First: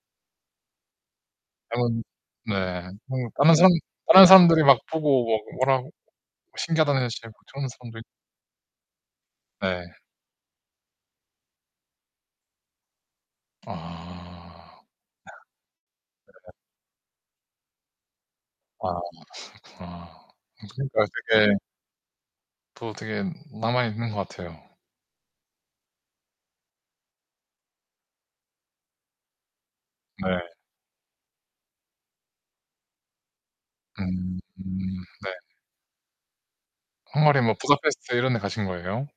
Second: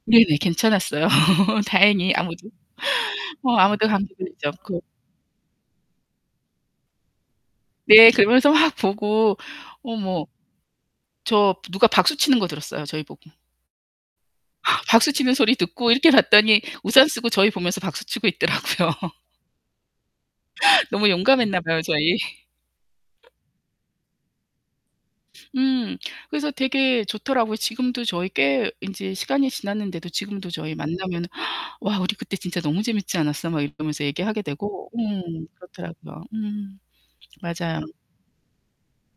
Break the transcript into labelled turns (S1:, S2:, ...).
S1: 네네. 괜찮았어요. 다행히 아무도.
S2: 네. 뭐 다른
S1: 뭐
S2: 사람
S1: 아무도 감기
S2: 다른
S1: 걸리지
S2: 사람들이 막
S1: 않고.
S2: 보고 뭐 워낙 신기하다는 식으로 진짜 걱정하는 사람도 있고.
S1: 네. 그러면서 막 보고
S2: 네.
S1: 어머. 저 누가 박수 치는 거 들었어요. 저희 보고.
S2: 아.
S1: 박수 치는 소리 듣고 이렇게
S2: [unintelligible]
S1: 봤더니 우산 쓰고 저희 보면서 박수 치고 있더라고요.
S2: 아 그렇구나. 음 그러니까요,
S1: 너무
S2: 되게
S1: 용감했나 봐요, 저희.
S2: 또 되게 남아있는 것 같아요.
S1: 음. 그래서 되게 좋더라고요. 지금도 저희 꽤 인제 시간이 지났는데도
S2: 네.
S1: 지금도 저희 만나면 "와, 우리 그때 진짜 너무 재밌지 않았어?" 막 이러면서
S2: 음.
S1: 얘기하게 되고.
S2: 네.
S1: 음. 그렇더라고요. 음.
S2: 헝가리에 뭐
S1: 맞아요.
S2: 부다페스트 이런 데 가신 거예요?